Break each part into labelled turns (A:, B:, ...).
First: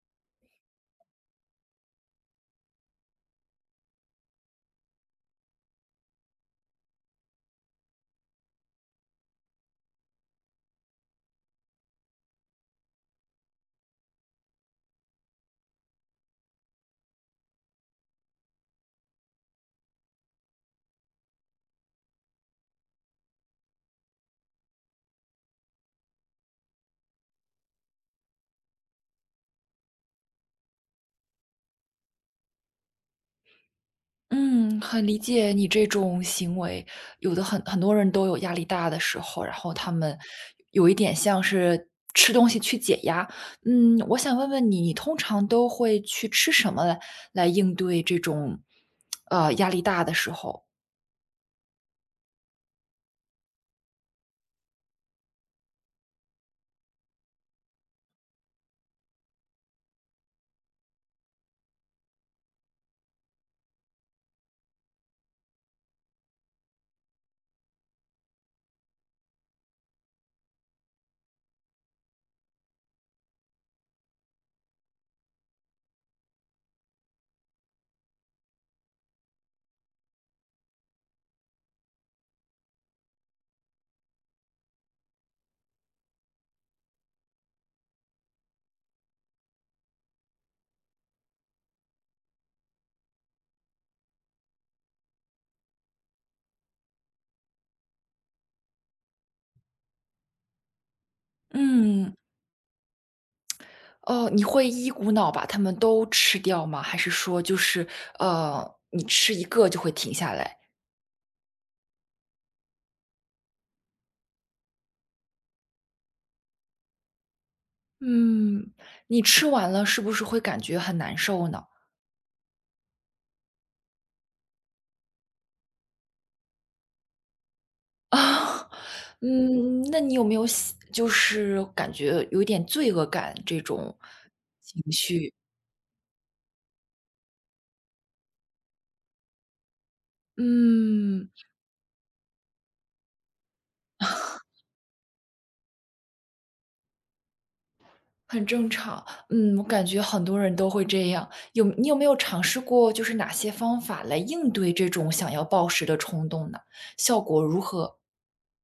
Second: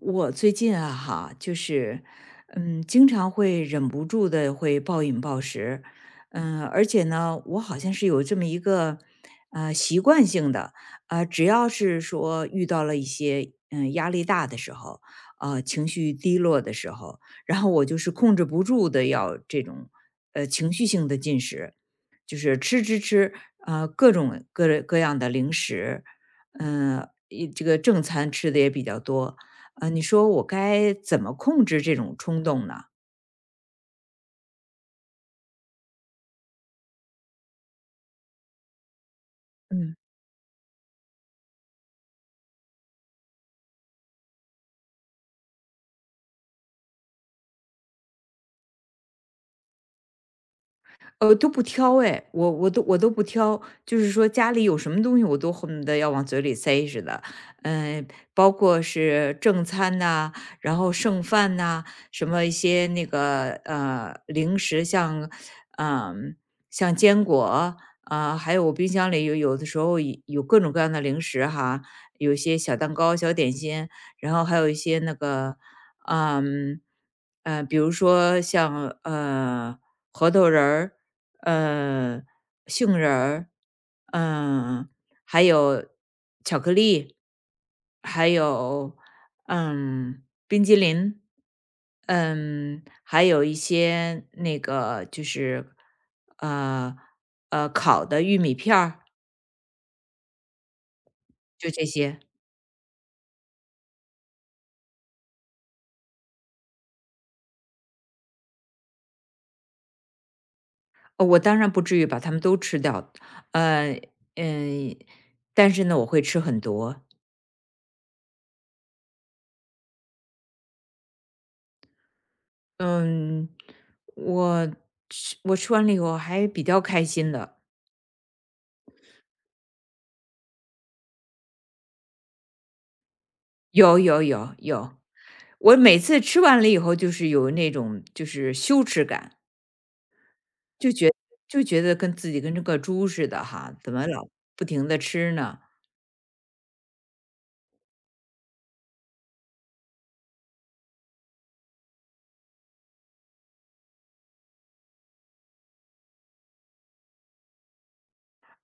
A: 我最近啊，哈，就是，经常会忍不住的会暴饮暴食。而且呢，我好像是有这么一个，习惯性的，只要是说遇到了一些，压力大的时候，情绪低落的时候，然后我就是控制不住的要这种，情绪性的进食，就是吃吃吃，各种各样的零食。这个正餐吃的也比较多。啊，你说我该怎么控制这种冲动呢？
B: 嗯，很理解你这种行为，有的很多人都有压力大的时候，然后他
A: 嗯，
B: 们有一点像是吃东西去解压。嗯，我想问问你，你通常都会去吃什么来应对这种压力大的时候？
A: 都不挑哎，我都不挑，就是说家里有什么东西我都恨不得要往嘴里塞似的。嗯、包括是正餐呐、然后剩饭呐、什么一些那个零食像，嗯、像坚果啊、还有我冰箱里有的时候有各种各样的零食哈，有一些小蛋糕、小点心，然后还有一些那个，嗯、比如说像核桃仁儿，呃，杏仁儿，嗯，还有巧克力，还有嗯冰激凌，还有一些那个就是呃烤的玉米片儿，就这
B: 嗯，
A: 些。
B: 哦，你会一股脑把它们都吃掉吗？还是说就是你吃一个就会停下来？
A: 我当然不至于把它们都吃掉。呃嗯，但是呢，我会吃很多。
B: 嗯，你吃完了是不是会感觉很难受呢？
A: 嗯，我我吃完了以后还比较开心的。
B: 啊，嗯，那你有没有就是感觉有一点罪恶感这种？
A: 有有有有，我每次吃完了以后，就是有那种就是羞耻感。就觉
B: 嗯，
A: 就觉得跟自己跟这个猪似的哈，怎么老不停的吃呢？
B: 很正常。嗯，我感觉很多人都会这样。你有没有尝试过，就是哪些方法来应对这种想要暴食的冲动呢？效果如何？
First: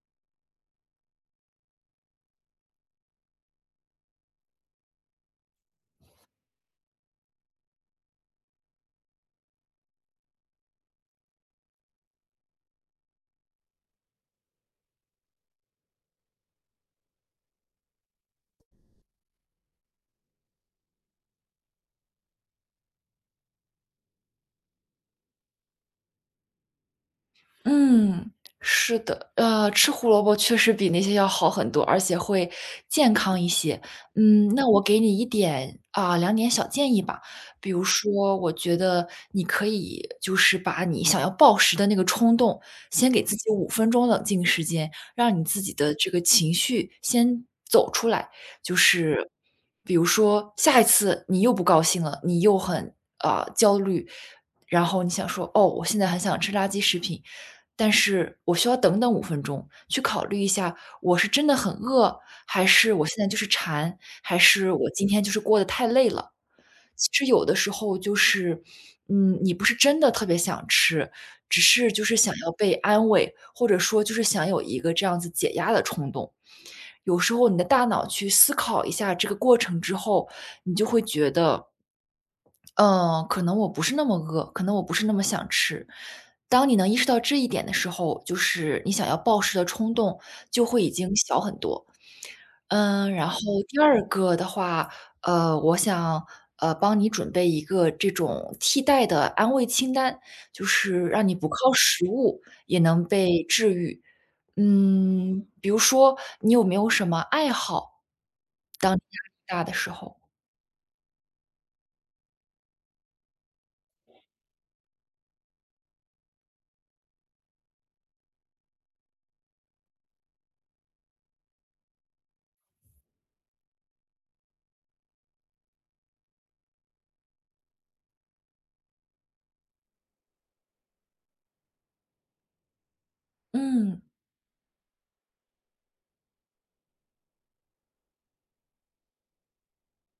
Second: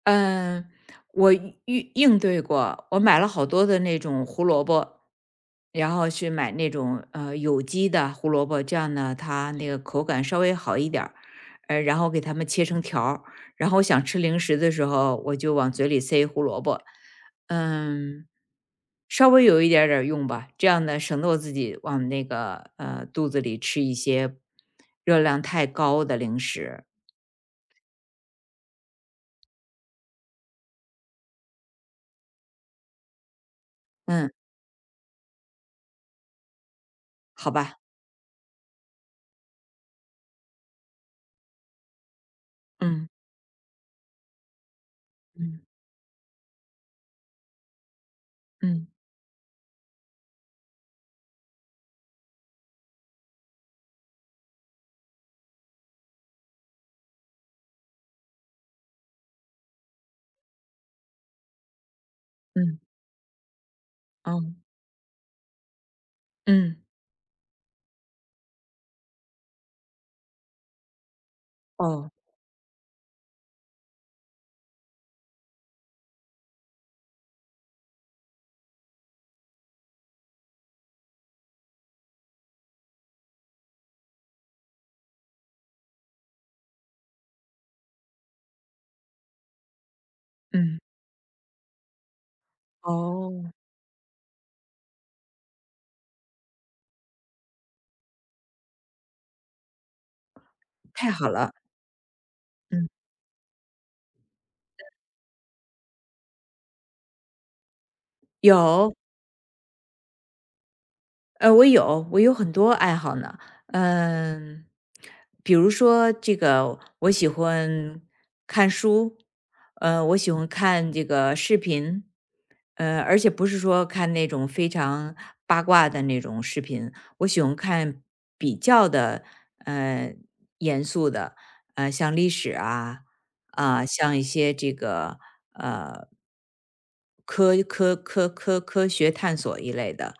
A: 嗯，我应对过，我买了好多的那种胡萝卜，然后去买那种有机的胡萝卜，这样呢，它那个口感稍微好一点儿。然后给它们切成条儿，然后我想吃零食的时候，我就往嘴里塞胡萝卜。嗯，稍微有一点儿用吧，这样呢，省得我自己往那个肚子里吃一些热量太高的零食。
B: 嗯，是的，吃胡萝卜确实比那些要好很多，而且会健康一些。
A: 嗯，
B: 嗯，那我给你一点啊两点小建议吧。
A: 好
B: 比
A: 吧。
B: 如说，我觉得你可以就是把你想要暴食的那个冲动，
A: 嗯
B: 先给自己五分钟冷静时间，让你自
A: 嗯
B: 己的这个情绪先走出来。就
A: 嗯
B: 是比如说，下一次你又不高兴了，你又很，啊，焦虑，然后你想说，哦，我现在很想吃垃圾食品，但是我需要等等五分钟，去考虑一下，我是真的很饿，还
A: 嗯。
B: 是我现在就是馋，还
A: 嗯，
B: 是我今天就是过得太累了。
A: 嗯，
B: 其实有的时候就是，嗯，你不是真的特别想吃，只是就
A: 哦，
B: 是想要被安慰，或者说就是想有一个这样子解压的冲动。有时候你的大脑去思考一下这个过程之后，你就会觉得嗯，可能我不是那么饿，可能我不是那么想吃。当你能意识到这一点的时候，就是你想要暴食的冲动就
A: 嗯。
B: 会已经小很多。嗯，然后
A: 哦，
B: 第二个的话，我想帮你准备一个这种替代的安慰清单，就是
A: 太
B: 让
A: 好
B: 你不
A: 了，
B: 靠食物也
A: 嗯。
B: 能被治愈。嗯，比如说你有没有什么爱好？当
A: 有，
B: 你压力大的时候，
A: 我有很多爱好呢。嗯，比如说这个，我喜欢看书，我喜欢看这个视频，而且不是说看那种非常八卦的那种视频，我喜欢看比较的，呃，严肃的，像历史啊，啊、
B: 嗯
A: 像一些这个科学探索一类的。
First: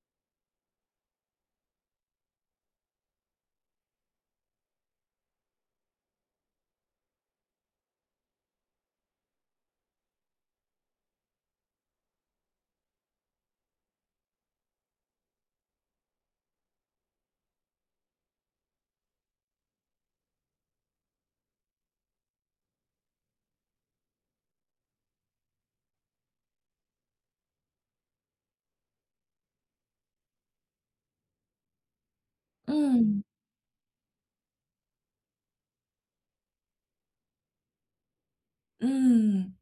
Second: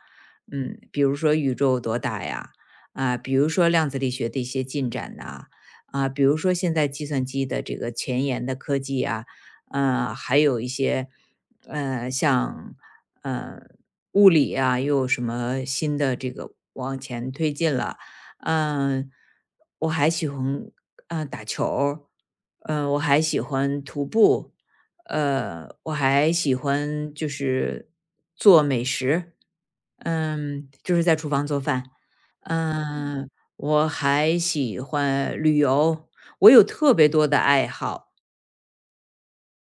A: 比如说宇宙有多大呀，啊，比如说量子力学的一些进展呐、啊，比如说现在计算机的这个前沿的科技啊，还有一些像呃物理啊，又有什么新的这个往前推进了。嗯、我还喜欢打球儿。我还喜欢徒步，我还喜欢就是做美食，嗯，就是在厨房做饭。
B: 嗯
A: 嗯。我还喜欢旅游，我有特别多的爱好。
B: 嗯。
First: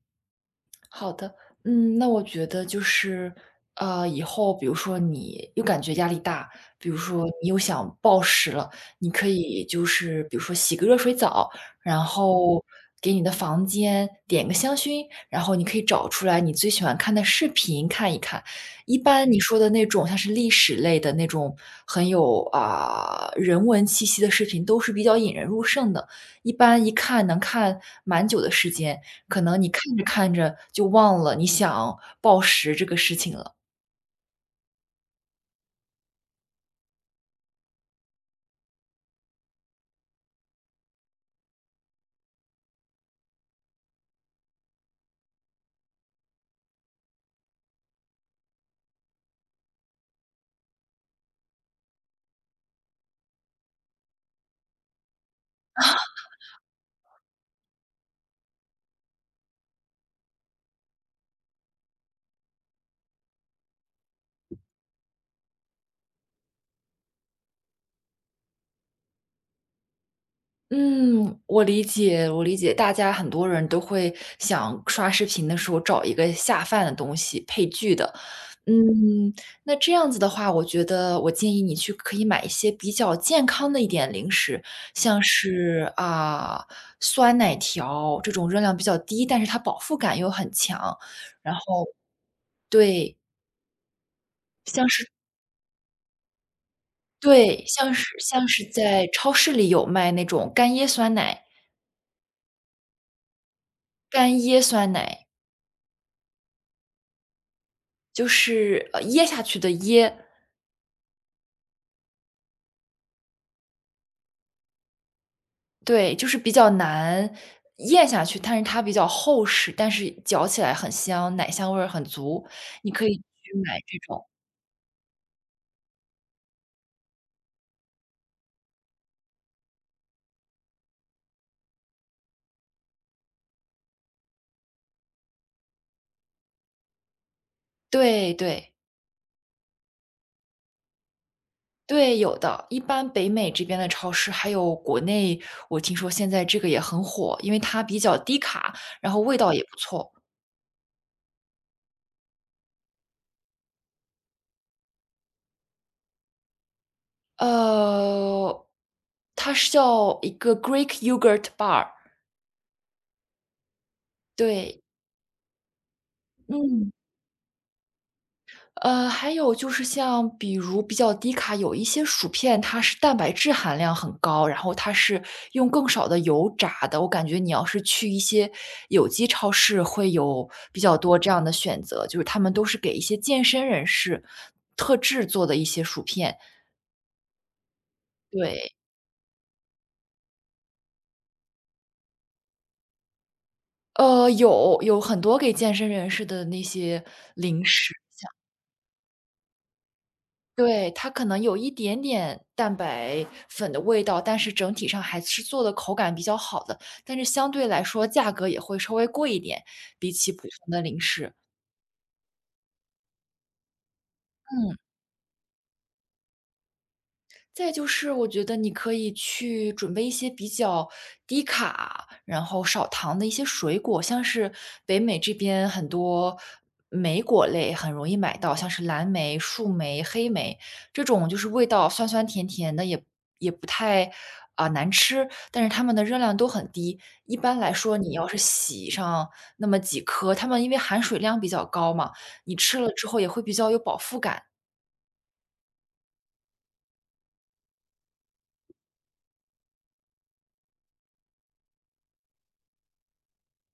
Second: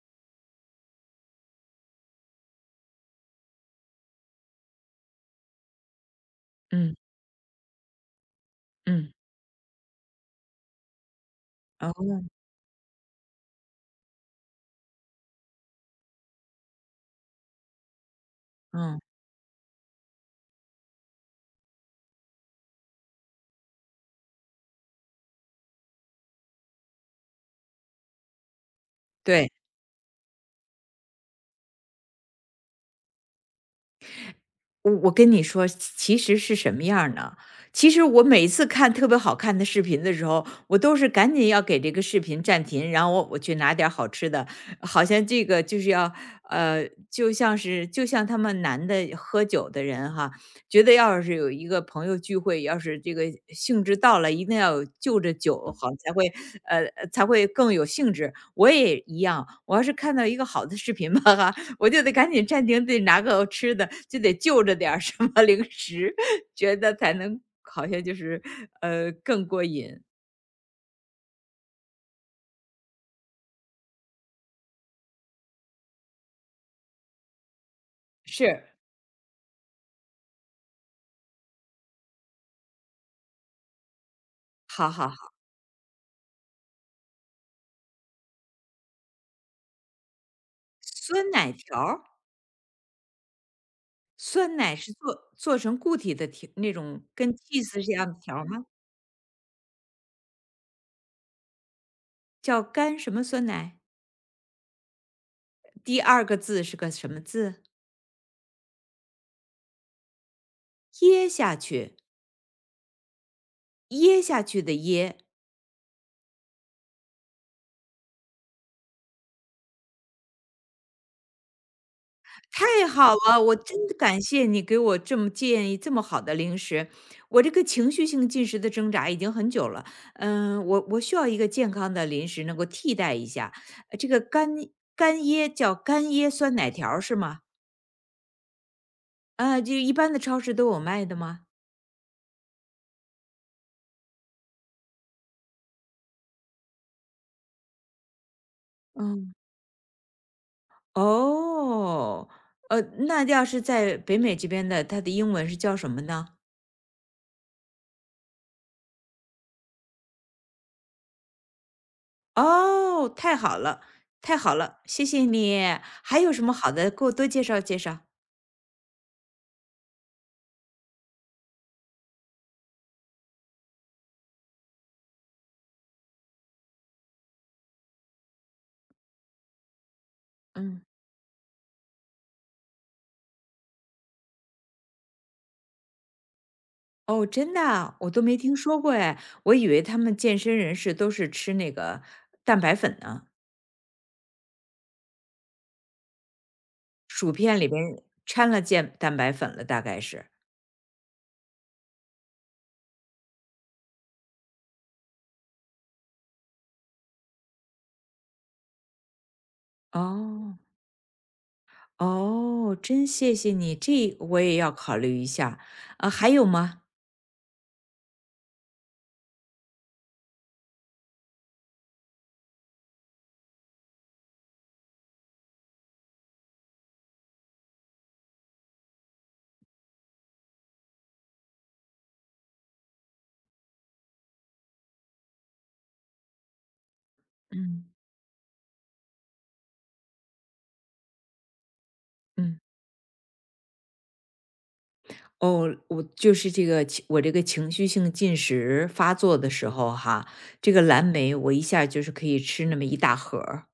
B: 好的，嗯，那我觉得就是，以后比如说你又感觉压力大，比
A: 嗯
B: 如说你又想暴食了，你
A: 嗯，
B: 可以就是比如说洗个热水澡，
A: 然
B: 然
A: 后
B: 后给你的房间点个香薰，然后你可以找出来你最喜欢看的视频看一看。一
A: 嗯，
B: 般你说的那种像是历史类的那种很有啊、人文气息的视频，都是比较引人入胜的，一般一看能看蛮久的时间。可
A: 对。
B: 能你看着看着就忘了你想暴食这个事情了。
A: 我跟你说，其实是什么样儿呢？其实我每次看特别好看的视频的时候，我都是赶紧要给这个视频暂停，然后我去拿点儿好吃的，好像这个就是要，呃，就像他们男的喝酒的人哈，觉得要是有一个朋友聚会，要是这个兴致到了，一定要有就着酒好呃才会更有兴致。我也一样，我要是看到一个好的视频吧哈，我就得赶紧暂停，得拿个吃的，就得就着点儿什么零食，觉得才能好像就是更过瘾。
B: 嗯，我理解，我理解，大家很多人都会想刷视频的时候找一个下饭的东西配剧的。
A: 是，
B: 嗯，那这样子的话，我觉得我建议你去可以买一些比较健康的一点零食，
A: 好好
B: 像
A: 好。
B: 是啊、酸奶条这种热量比较低，但是它饱腹感又很强。
A: 酸奶
B: 然后
A: 条儿？
B: 对，
A: 酸奶
B: 像
A: 是
B: 是
A: 做成固体的条，那种跟
B: 对，
A: cheese 一
B: 像是
A: 样的条儿
B: 像是
A: 吗？
B: 在超市里有卖那种干椰酸奶，
A: 叫干什么酸奶？
B: 干椰酸奶
A: 第二个字是个什么字？
B: 就是，噎下去的椰，
A: 噎下去，噎下去的噎。
B: 对，就是比较难咽下去，但是它比较厚实，但是嚼起来很香，奶香味儿很足，
A: 太
B: 你可
A: 好
B: 以
A: 了，
B: 去
A: 我
B: 买
A: 真的
B: 这
A: 感
B: 种。
A: 谢你给我这么建议，这么好的零食。我这个情绪性进食的挣扎已经很久了。我需要一个健康的零食能够替代一下。这个干椰叫干椰酸奶条儿是吗？
B: 对对，
A: 啊，就一般的超市都有卖的吗？
B: 对，有的，一般北美这边的超市，还有国内，我听说现在这个也很火，因为它比较低卡，然后
A: 嗯。
B: 味道也不错。
A: 哦，那要是在北美这边的，它的英文是叫什么呢？
B: 呃，它是叫一个 Greek yogurt bar,
A: 哦，太好了，太好了，
B: 对，
A: 谢谢你。还有什么好
B: 嗯，
A: 的，给我多介绍介绍。
B: 还有就是像比较低卡，有一些薯片它是蛋白质含量很高，然后它是用更少的油炸的，我感觉你要是去一些有机超市会有比
A: 嗯。
B: 较多这样的选择，就是他们都是给一些健身人士特制做的一些薯片，
A: 哦，真的啊我都没听
B: 对。
A: 说过哎。我以为他们健身人士都是吃那个蛋白粉呢，
B: 有很多给健身人士的那些
A: 薯片
B: 零
A: 里
B: 食。
A: 边掺了健蛋白粉了，大概是。
B: 对，它可能有一点点蛋白粉的味道，但是整体上还是做的口感比较好的，但是相对来说价格也会稍微贵一点，比起普
A: 哦
B: 通的零食。
A: 哦，真谢谢你，这我也要
B: 嗯。
A: 考虑一下。啊，还有吗？
B: 再就是我觉得你可以去准备一些比较低卡，然后少糖的一些水果，像是北美这边很多莓果类很容易买到，像是蓝莓、树莓、黑莓这种，就是味道酸酸甜甜的，也不太啊、难吃，但是它们的热量都很低。一般来
A: 嗯
B: 说，你要是洗上那么几颗，它们因为含水量比较高嘛，你
A: 嗯。
B: 吃了之后也会比较有饱腹感。
A: 哦，我就是这个情我这个情绪性进食发作的时候哈，这个蓝莓我一下就是可以吃那么一大盒儿。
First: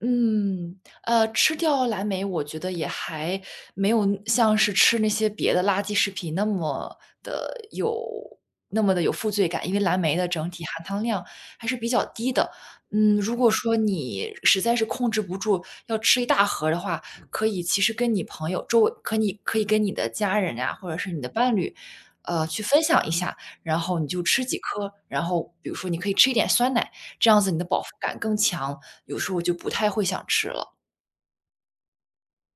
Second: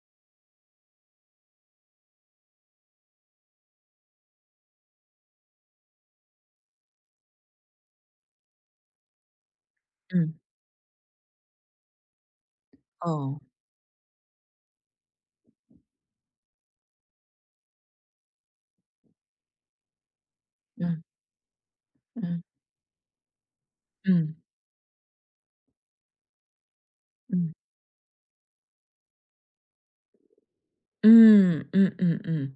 B: 嗯，吃掉蓝莓，我觉得也还没有像是吃那些别的垃圾食品那么的有负罪感，因为蓝莓的
A: 嗯，
B: 整体含糖量还是比较低的。嗯，如
A: 哦，
B: 果说你实在是控制不住要吃一大盒的话，可以其实跟你朋友周围，你可以跟你的家人啊，或者
A: 嗯
B: 是你的伴侣，
A: 嗯
B: 去分享一下，然后你就
A: 嗯
B: 吃几颗，然后比如说你可以吃一点酸奶，这样子
A: 嗯。
B: 你的饱腹感更强。有时候我就不太会想吃了。
A: 嗯嗯嗯嗯，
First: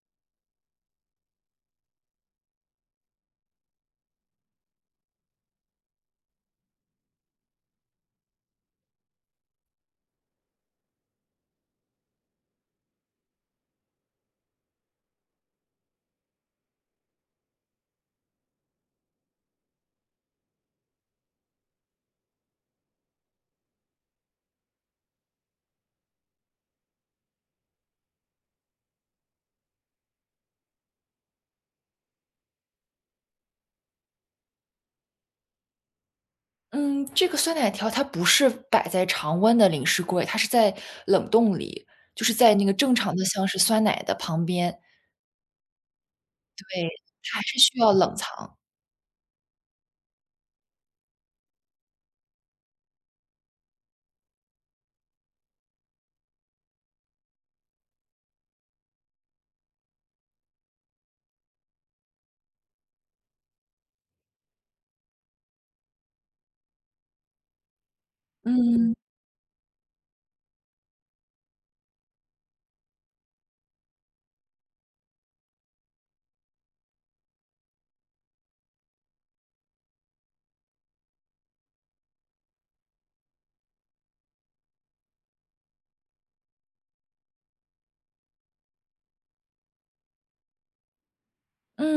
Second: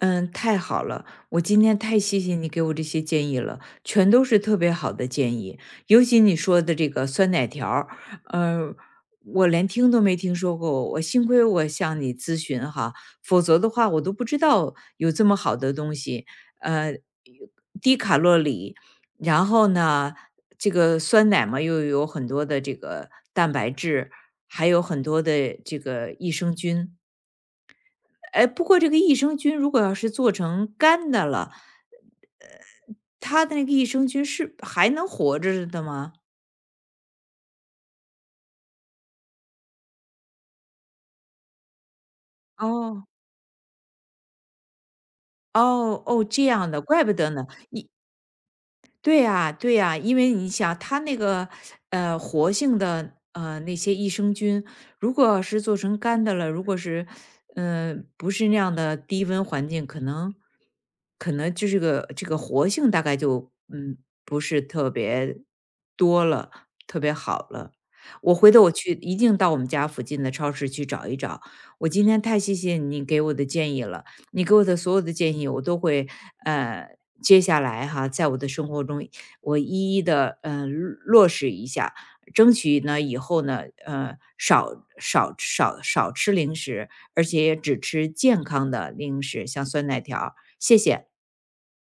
A: 嗯，太好了！我今天太谢谢你给我这些建议了，全都是特别好的建议。尤其你说的这个酸奶条儿，呃，我连听都没听说过。我幸亏我向你咨询哈，否则的话我都不知道有这么好的东西。呃，低卡路里，然后呢，这个酸奶嘛又有很多的这个蛋白质，还有很多的这个益生菌。哎，不过这个益生菌如果要是做成干的了，呃，它的那个益生菌是还能活着的吗？
B: 嗯，这个酸奶条它不是摆在常温的零食柜，它是在冷冻里，就是在那个正
A: 哦。
B: 常的像是酸奶的旁边，
A: 哦，哦，这样的，怪不得
B: 它还
A: 呢。
B: 是需要冷藏。
A: 对呀，对呀，因为你想，它那个活性的那些益生菌，如果是做成干的了，如果是不是那样的低温环境，可能就是个这个活性大概就不是特别多了，特别好了。我回头我去
B: 嗯，
A: 一定到我们家附近的超市去找一找。我今天太谢谢你给我的建议了，你给我的所有的建议，我都会呃，接下来哈，在我的生活中，我一一的落实一下，争取呢以后呢，少吃零食，而且也只吃健康的零食，像酸奶条儿。谢谢。
B: 嗯。